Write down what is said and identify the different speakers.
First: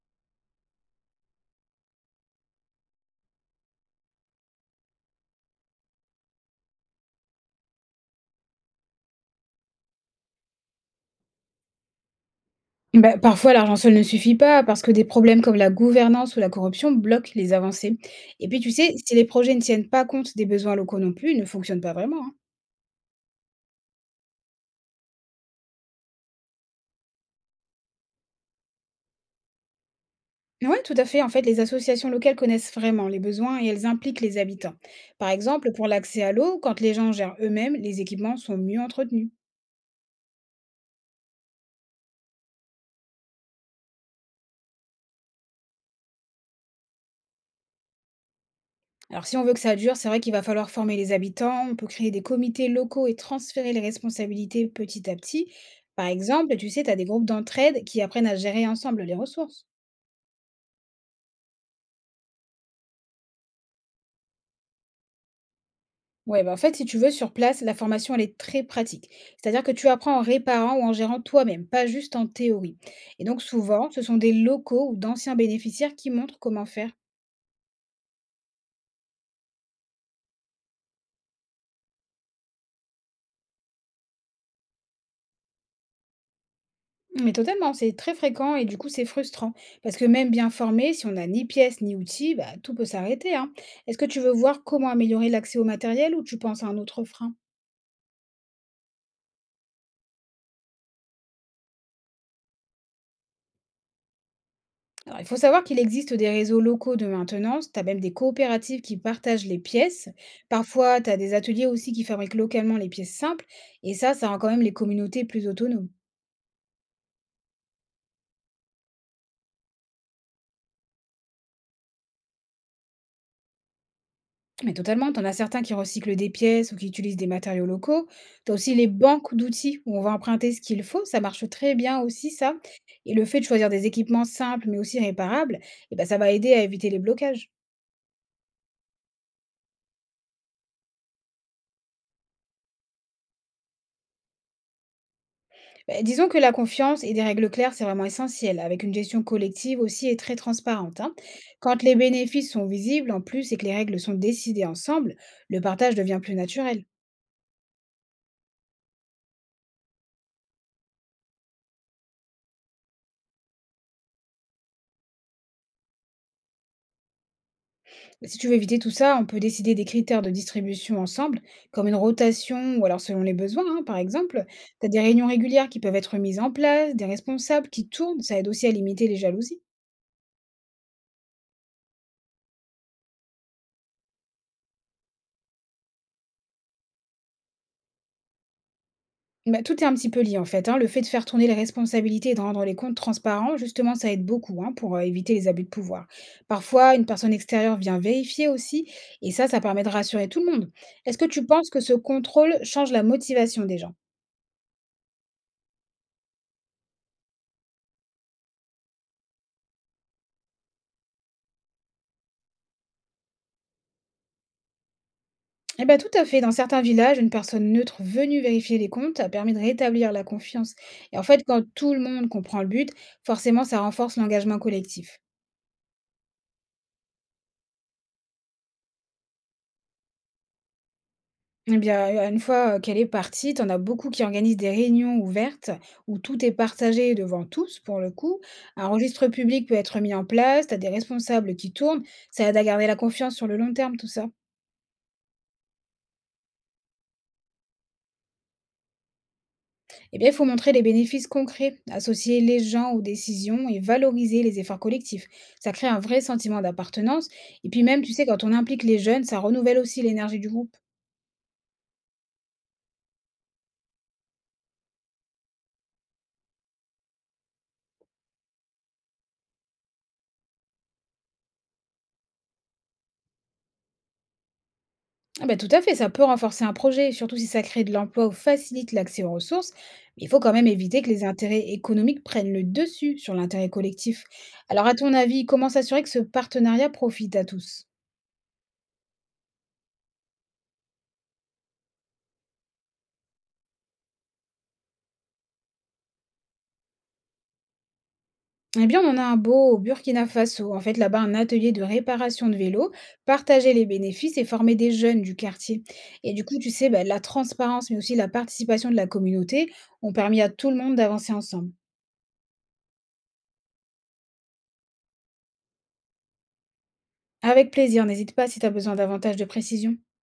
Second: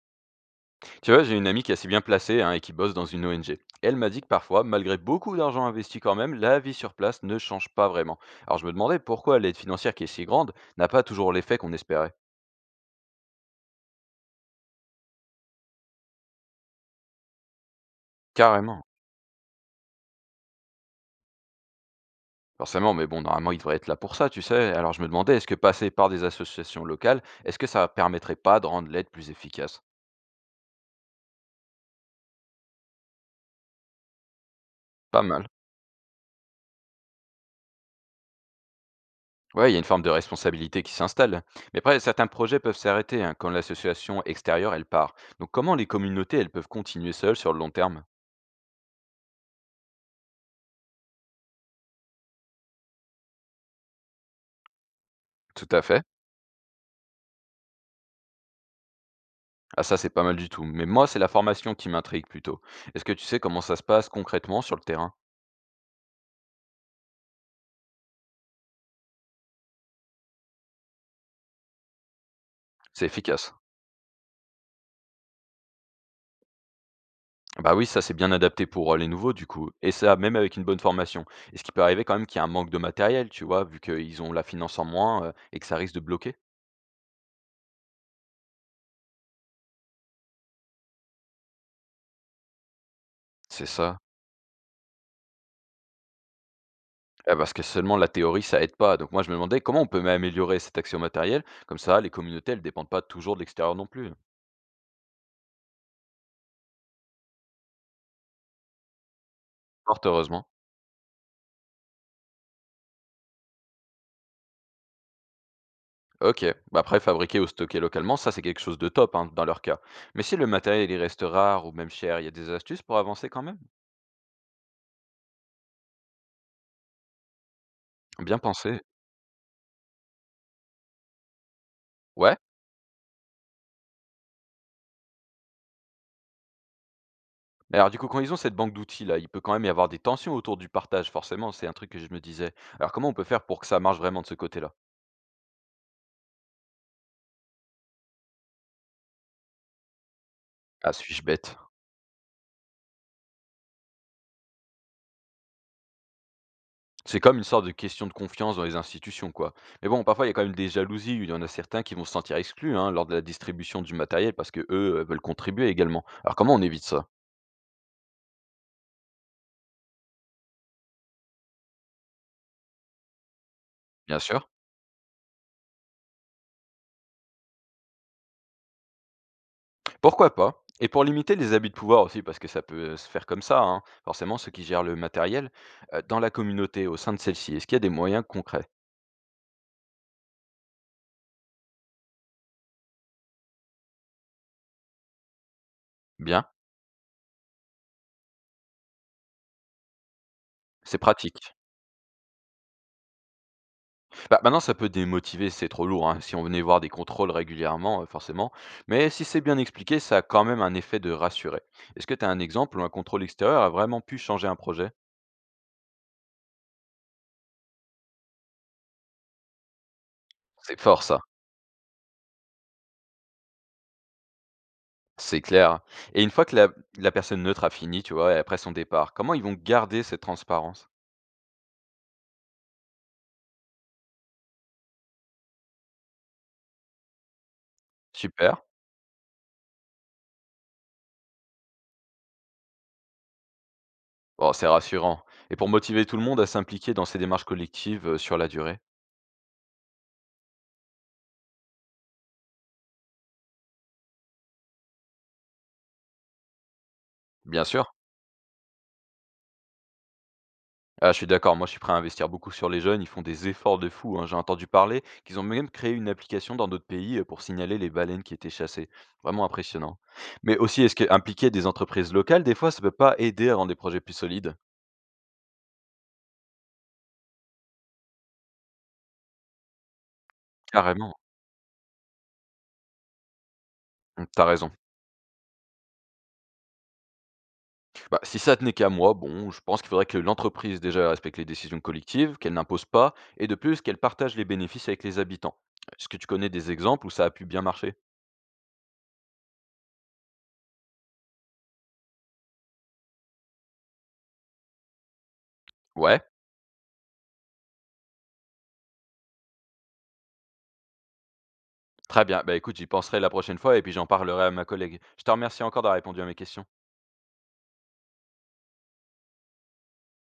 Speaker 1: Tu vois, j'ai une amie qui est assez bien placée hein, et qui bosse dans une ONG. Elle m'a dit que parfois, malgré beaucoup d'argent investi quand même, la vie sur place ne change pas vraiment. Alors je me demandais pourquoi l'aide financière qui est si grande n'a pas toujours l'effet qu'on espérait.
Speaker 2: Bah, parfois, l'argent seul ne suffit pas parce que des problèmes comme la gouvernance ou la corruption bloquent les avancées. Et puis, tu
Speaker 1: Carrément.
Speaker 2: sais, si les projets ne tiennent pas compte des besoins locaux non plus, ils ne fonctionnent pas vraiment, hein.
Speaker 1: Forcément, mais bon, normalement, il devrait être là pour ça, tu sais. Alors je me demandais, est-ce que passer par des associations locales, est-ce que ça permettrait pas de rendre l'aide plus efficace?
Speaker 2: Oui, tout à fait. En fait, les associations locales connaissent vraiment les besoins et elles impliquent les habitants.
Speaker 1: Pas
Speaker 2: Par
Speaker 1: mal.
Speaker 2: exemple, pour l'accès à l'eau, quand les gens gèrent eux-mêmes, les équipements sont mieux entretenus.
Speaker 1: Ouais, il y a une forme de responsabilité qui s'installe. Mais après, certains projets peuvent s'arrêter hein, quand l'association extérieure, elle part. Donc comment les communautés, elles peuvent continuer seules sur le long terme?
Speaker 2: Alors, si on veut que ça dure, c'est vrai qu'il va falloir former les habitants, on peut créer des comités locaux et transférer les responsabilités petit à petit.
Speaker 1: Tout à fait.
Speaker 2: Par exemple, tu sais, tu as des groupes d'entraide qui apprennent à gérer ensemble les ressources.
Speaker 1: Ah ça, c'est pas mal du tout, mais moi, c'est la formation qui m'intrigue plutôt. Est-ce que tu sais comment ça se passe concrètement sur le terrain?
Speaker 2: Ouais, bah, en fait, si tu veux, sur place, la formation, elle est très pratique. C'est-à-dire que tu apprends en réparant ou en gérant toi-même, pas juste en théorie.
Speaker 1: C'est
Speaker 2: Et donc,
Speaker 1: efficace.
Speaker 2: souvent, ce sont des locaux ou d'anciens bénéficiaires qui montrent comment faire.
Speaker 1: Bah oui, ça c'est bien adapté pour les nouveaux du coup. Et ça, même avec une bonne formation, est ce qu'il peut arriver quand même qu'il y a un manque de matériel, tu vois, vu qu'ils ont la finance en moins et que ça risque de bloquer.
Speaker 2: Mais totalement, c'est très fréquent et du coup, c'est frustrant. Parce que même bien formé, si on n'a ni pièces ni outils, bah, tout peut s'arrêter, hein.
Speaker 1: C'est
Speaker 2: Est-ce
Speaker 1: ça.
Speaker 2: que tu veux voir comment améliorer l'accès au matériel ou tu penses à un autre frein?
Speaker 1: Ah, parce que seulement la théorie, ça aide pas. Donc moi, je me demandais comment on peut améliorer cet accès au matériel. Comme ça, les communautés, elles dépendent pas toujours de l'extérieur non plus.
Speaker 2: Alors, il faut savoir qu'il existe des réseaux locaux de maintenance, tu as même des coopératives qui partagent les
Speaker 1: Fort
Speaker 2: pièces.
Speaker 1: heureusement.
Speaker 2: Parfois, tu as des ateliers aussi qui fabriquent localement les pièces simples, et ça rend quand même les communautés plus autonomes.
Speaker 1: Ok, bah après fabriquer ou stocker localement, ça c'est quelque chose de top hein, dans leur cas. Mais si le matériel il reste rare ou même cher, il y a des astuces pour avancer quand même?
Speaker 2: Mais totalement, tu en as certains qui recyclent des pièces ou qui utilisent des matériaux locaux.
Speaker 1: Bien
Speaker 2: Tu as aussi
Speaker 1: pensé.
Speaker 2: les banques d'outils où on va emprunter ce qu'il faut, ça marche très bien aussi,
Speaker 1: Ouais.
Speaker 2: ça. Et le fait de choisir des équipements simples mais aussi réparables, eh ben, ça va aider à éviter les blocages.
Speaker 1: Mais alors du coup, quand ils ont cette banque d'outils là, il peut quand même y avoir des tensions autour du partage, forcément, c'est un truc que je me disais. Alors comment on peut faire pour que ça marche vraiment de ce côté-là?
Speaker 2: Bah, disons que la confiance et des règles claires, c'est vraiment essentiel, avec une gestion collective aussi et très
Speaker 1: Ah,
Speaker 2: transparente, hein.
Speaker 1: suis-je bête?
Speaker 2: Quand les bénéfices sont visibles en plus et que les règles sont décidées ensemble, le partage devient plus naturel.
Speaker 1: C'est comme une sorte de question de confiance dans les institutions, quoi. Mais bon, parfois il y a quand même des jalousies, il y en a certains qui vont se sentir exclus hein, lors de la distribution du matériel parce que eux veulent contribuer également. Alors comment on évite ça?
Speaker 2: Si tu veux éviter tout ça, on peut décider des critères de distribution ensemble, comme une rotation ou alors selon les besoins, hein, par
Speaker 1: Bien
Speaker 2: exemple.
Speaker 1: sûr.
Speaker 2: Tu as des réunions régulières qui peuvent être mises en place, des responsables qui tournent, ça aide aussi à limiter les jalousies.
Speaker 1: Pourquoi pas? Et pour limiter les abus de pouvoir aussi, parce que ça peut se faire comme ça, hein, forcément ceux qui gèrent le matériel, dans la communauté, au sein de celle-ci, est-ce qu'il y a des moyens concrets?
Speaker 2: Bah, tout est un petit peu lié en fait, hein. Le fait de faire tourner les responsabilités et de rendre les comptes transparents, justement, ça aide beaucoup hein, pour éviter les abus de pouvoir.
Speaker 1: Bien,
Speaker 2: Parfois, une personne extérieure vient vérifier aussi, et ça permet de rassurer tout le monde.
Speaker 1: c'est
Speaker 2: Est-ce que tu
Speaker 1: pratique.
Speaker 2: penses que ce contrôle change la motivation des gens?
Speaker 1: Bah, maintenant ça peut démotiver, c'est trop lourd, hein, si on venait voir des contrôles régulièrement, forcément, mais si c'est bien expliqué, ça a quand même un effet de rassurer. Est-ce que tu as un exemple où un contrôle extérieur a vraiment pu changer un projet?
Speaker 2: Eh bien, tout à fait. Dans certains villages, une personne neutre venue vérifier les comptes a permis de rétablir la confiance.
Speaker 1: C'est fort
Speaker 2: Et
Speaker 1: ça,
Speaker 2: en fait, quand tout le monde comprend le but, forcément, ça renforce l'engagement collectif.
Speaker 1: c'est clair. Et une fois que la personne neutre a fini, tu vois, après son départ, comment ils vont garder cette transparence?
Speaker 2: Eh bien, une fois, qu'elle est partie, t'en as beaucoup qui organisent des réunions ouvertes où tout est partagé devant tous, pour le coup.
Speaker 1: Super.
Speaker 2: Un registre public peut être mis en place, t'as des responsables qui tournent, ça aide à garder la confiance sur le long terme, tout ça.
Speaker 1: Bon, c'est rassurant. Et pour motiver tout le monde à s'impliquer dans ces démarches collectives sur la durée?
Speaker 2: Eh bien, il faut montrer les bénéfices concrets, associer les gens aux décisions et valoriser les efforts collectifs. Ça crée un vrai sentiment d'appartenance
Speaker 1: Bien
Speaker 2: et puis
Speaker 1: sûr.
Speaker 2: même, tu sais, quand on implique les jeunes, ça renouvelle aussi l'énergie du groupe.
Speaker 1: Ah, je suis d'accord, moi je suis prêt à investir beaucoup sur les jeunes, ils font des efforts de fou, hein. J'ai entendu parler qu'ils ont même créé une application dans d'autres pays pour signaler les baleines qui étaient chassées. Vraiment impressionnant. Mais aussi, est-ce que impliquer des entreprises locales, des fois, ça peut pas aider à rendre des projets plus solides?
Speaker 2: Ah bah, tout à fait, ça peut renforcer un projet, surtout si ça crée de l'emploi ou facilite l'accès aux ressources. Mais il faut quand même éviter que
Speaker 1: Carrément.
Speaker 2: les intérêts économiques prennent le dessus sur l'intérêt collectif.
Speaker 1: Mm, t'as raison.
Speaker 2: Alors, à ton avis, comment s'assurer que ce partenariat profite à tous?
Speaker 1: Bah, si ça tenait qu'à moi, bon, je pense qu'il faudrait que l'entreprise déjà respecte les décisions collectives, qu'elle n'impose pas, et de plus qu'elle partage les bénéfices avec les habitants. Est-ce que tu connais des exemples où ça a pu bien marcher?
Speaker 2: Eh bien, on en a un beau au Burkina Faso. En fait, là-bas, un atelier de réparation de vélos, partager les bénéfices et former des jeunes du quartier.
Speaker 1: Ouais,
Speaker 2: Et du coup, tu sais, bah, la transparence, mais aussi la participation de la communauté ont permis à tout le monde d'avancer ensemble.
Speaker 1: très bien. Bah écoute, j'y penserai la prochaine fois et puis j'en parlerai à ma collègue. Je te remercie encore d'avoir répondu à mes questions.
Speaker 2: Avec plaisir, n'hésite pas si tu as besoin davantage de précision.